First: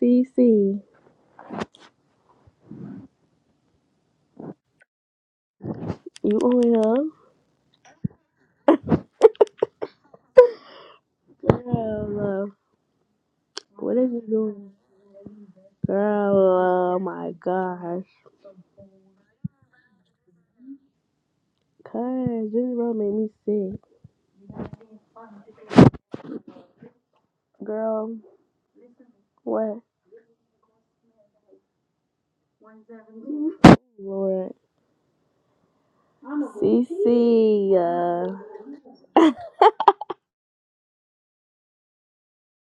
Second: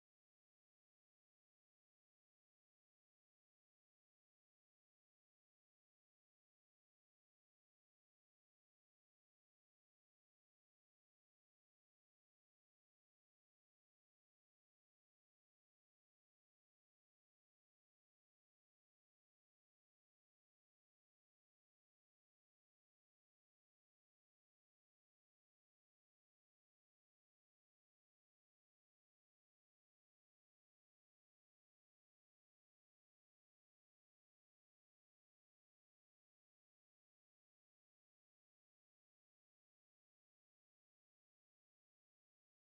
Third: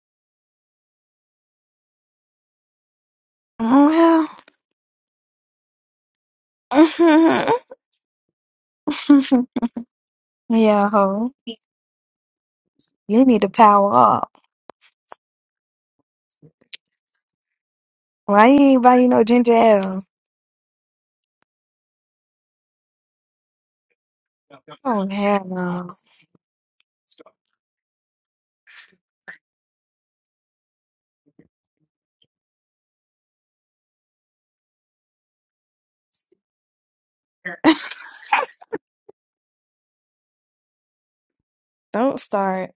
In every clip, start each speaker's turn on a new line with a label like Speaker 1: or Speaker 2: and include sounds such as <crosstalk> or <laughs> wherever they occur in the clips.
Speaker 1: CC,
Speaker 2: Well,
Speaker 1: you on here?
Speaker 2: <laughs> yeah, ho.
Speaker 1: Girl, uh,
Speaker 2: You need to power
Speaker 1: what is you
Speaker 2: up.
Speaker 1: doing? Girl, oh my gosh.
Speaker 2: Why you ain't buy you no ginger ale?
Speaker 1: Cuz, this road made me sick.
Speaker 2: Oh, hell no.
Speaker 1: Girl, what? Lord. CC, uh,
Speaker 2: <laughs> Don't start.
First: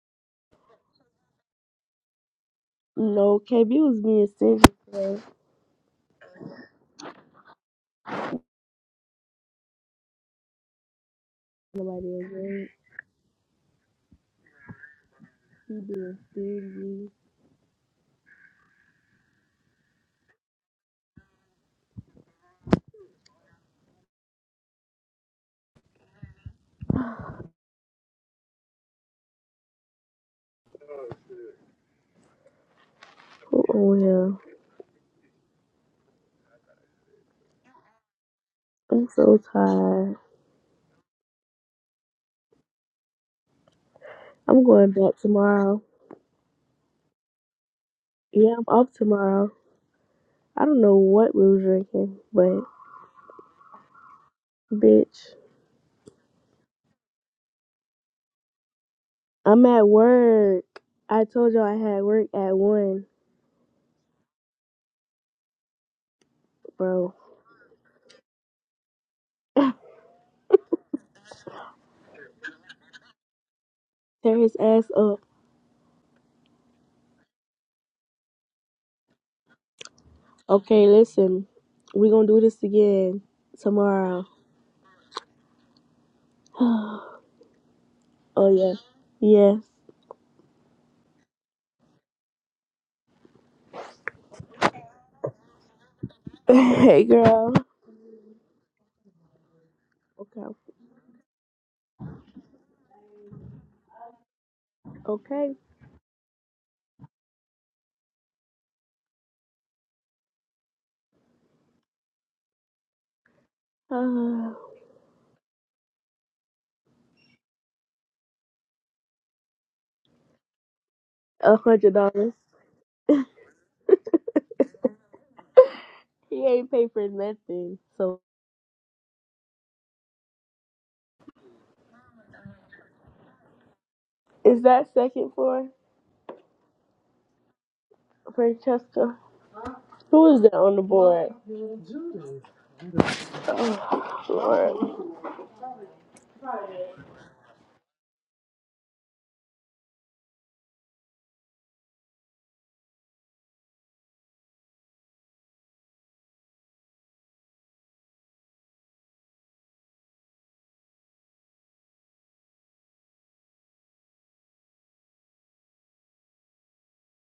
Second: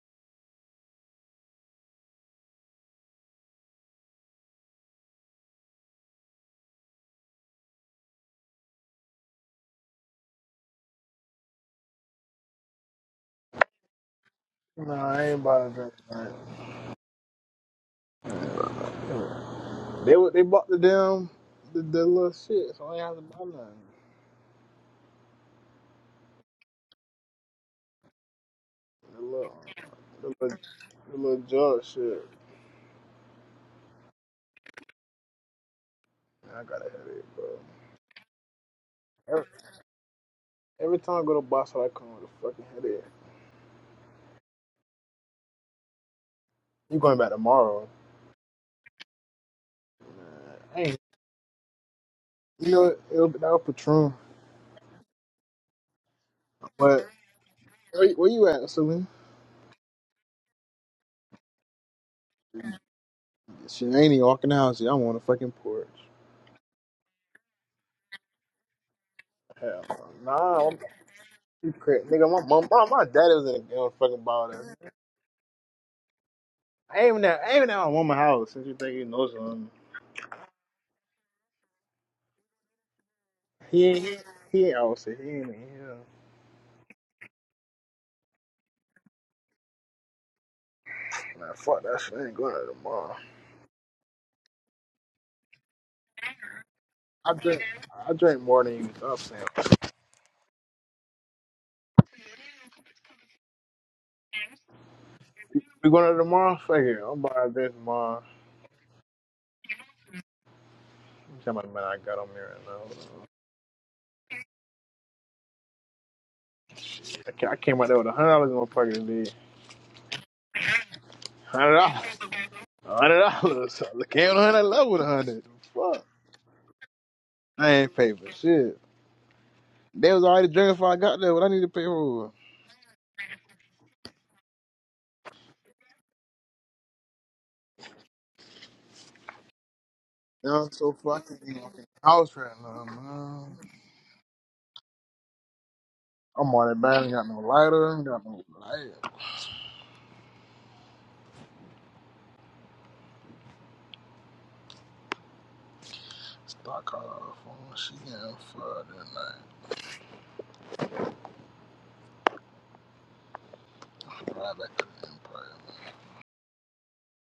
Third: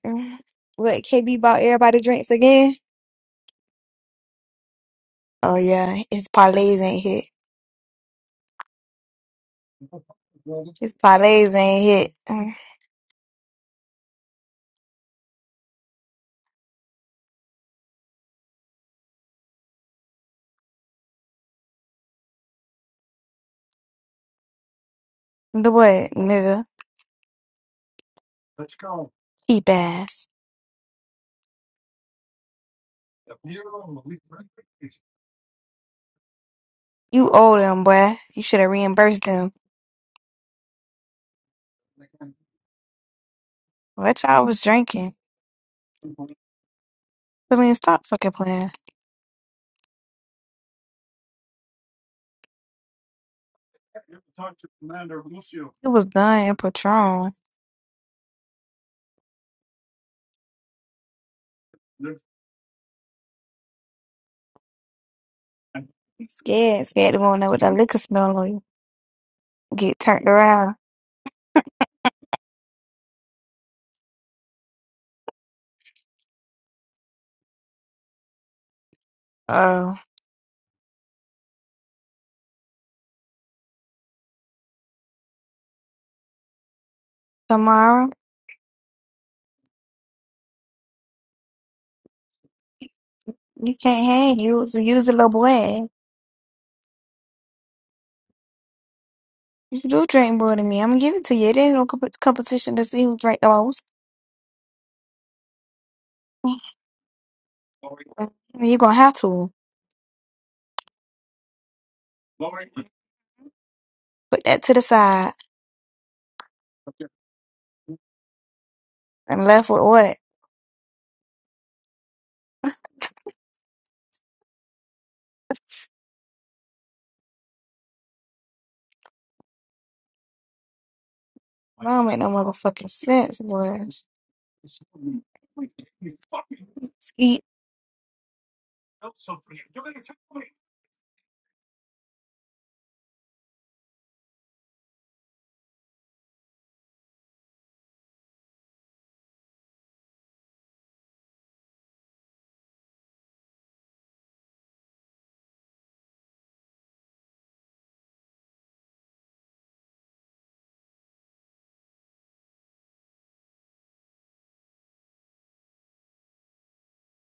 Speaker 2: What, KB bought everybody drinks again?
Speaker 1: no, KB was being stingy today.
Speaker 2: Oh, yeah. His parlays ain't hit. His parlays ain't
Speaker 1: Nobody
Speaker 2: hit.
Speaker 1: was
Speaker 2: Mm.
Speaker 1: there.
Speaker 3: No, I ain't bought a
Speaker 1: He
Speaker 3: drink
Speaker 1: being
Speaker 3: tonight.
Speaker 1: stingy.
Speaker 3: They wa- they bought the damn the, the little shit, so I ain't have to buy nothing.
Speaker 2: The what, nigga?
Speaker 1: <sighs>
Speaker 3: The little
Speaker 2: Keep ass.
Speaker 3: the little, the little jug shit.
Speaker 1: Who
Speaker 2: You
Speaker 1: on here?
Speaker 3: Man, I got a headache, bro.
Speaker 2: owe them, boy. You should have
Speaker 1: I'm
Speaker 2: reimbursed
Speaker 1: so
Speaker 3: Every,
Speaker 2: them.
Speaker 1: tired.
Speaker 3: every time I go to Boston, I come with a fucking headache.
Speaker 2: What y'all was
Speaker 1: I'm going
Speaker 2: drinking?
Speaker 1: back tomorrow.
Speaker 3: You going back
Speaker 2: Billy,
Speaker 3: tomorrow?
Speaker 2: stop fucking
Speaker 1: Yeah, I'm
Speaker 2: playing.
Speaker 1: off tomorrow. I don't
Speaker 3: I
Speaker 1: know
Speaker 3: ain't.
Speaker 1: what we was drinking, but
Speaker 3: You know it'll be that was Patron,
Speaker 1: bitch.
Speaker 2: It was done in
Speaker 3: but
Speaker 2: Patron.
Speaker 3: where, you- where you at, Celine?
Speaker 1: I'm at work. I told y'all I had work at one,
Speaker 3: She ain't even walking the house. yet. I'm on the fucking porch.
Speaker 2: Scared,
Speaker 1: bro.
Speaker 2: scared to go in there with that liquor smell on you.
Speaker 3: Hell,
Speaker 2: Get turned
Speaker 3: no. nah,
Speaker 2: around.
Speaker 3: I'm, you crazy, nigga. My mom, my, my daddy was in the, in the fucking
Speaker 1: Tear his
Speaker 3: bar.
Speaker 1: ass up.
Speaker 3: Aiming that, aiming that my woman house since you think he knows something.
Speaker 2: Uh,
Speaker 1: Okay, listen. we gonna do this again
Speaker 3: He ain't he,
Speaker 1: tomorrow.
Speaker 3: he ain't out here. He ain't in here.
Speaker 1: <sighs> oh
Speaker 2: tomorrow
Speaker 1: yeah. Yes.
Speaker 3: Man, fuck that shit. I ain't going out tomorrow.
Speaker 2: you can't hang. You was use a little boy.
Speaker 1: <laughs> hey
Speaker 3: I
Speaker 1: girl.
Speaker 3: drink I drink more than you. Stop saying.
Speaker 2: You do drink
Speaker 1: Okay.
Speaker 2: more than me. I'm gonna give it to you. It ain't no comp- competition to see who drink the most.
Speaker 1: Okay.
Speaker 3: We going out tomorrow? Fuck it. I'm buying this tomorrow.
Speaker 2: Mm, You gonna have to
Speaker 3: I'm telling my man I got on me right now. Hold on.
Speaker 2: put
Speaker 1: Uh,
Speaker 2: that to the side
Speaker 3: I ca- I came out there with a hundred dollars in my pocket today.
Speaker 2: and left with what?
Speaker 1: A
Speaker 3: Hundred
Speaker 1: hundred
Speaker 3: dollars.
Speaker 1: dollars.
Speaker 3: Hundred dollars. I came on the hundred level with a hundred. Fuck.
Speaker 1: He ain't pay for
Speaker 3: I
Speaker 1: nothing.
Speaker 3: ain't pay
Speaker 1: So
Speaker 3: for shit. They was already drinking before I got there. What I need to
Speaker 2: That
Speaker 3: pay
Speaker 2: don't make no
Speaker 3: for?
Speaker 2: motherfucking sense, boy.
Speaker 1: is that second floor? Francesca? Who is that
Speaker 3: Yeah, I'm
Speaker 1: on the
Speaker 3: so
Speaker 1: board?
Speaker 3: fucking
Speaker 1: <sighs>
Speaker 3: in my house right now, man.
Speaker 1: Oh, Lord.
Speaker 3: I'm on it, man. Ain't got no lighter, ain't got no light. Stock car phone. She in for the night. Drive back to the empire.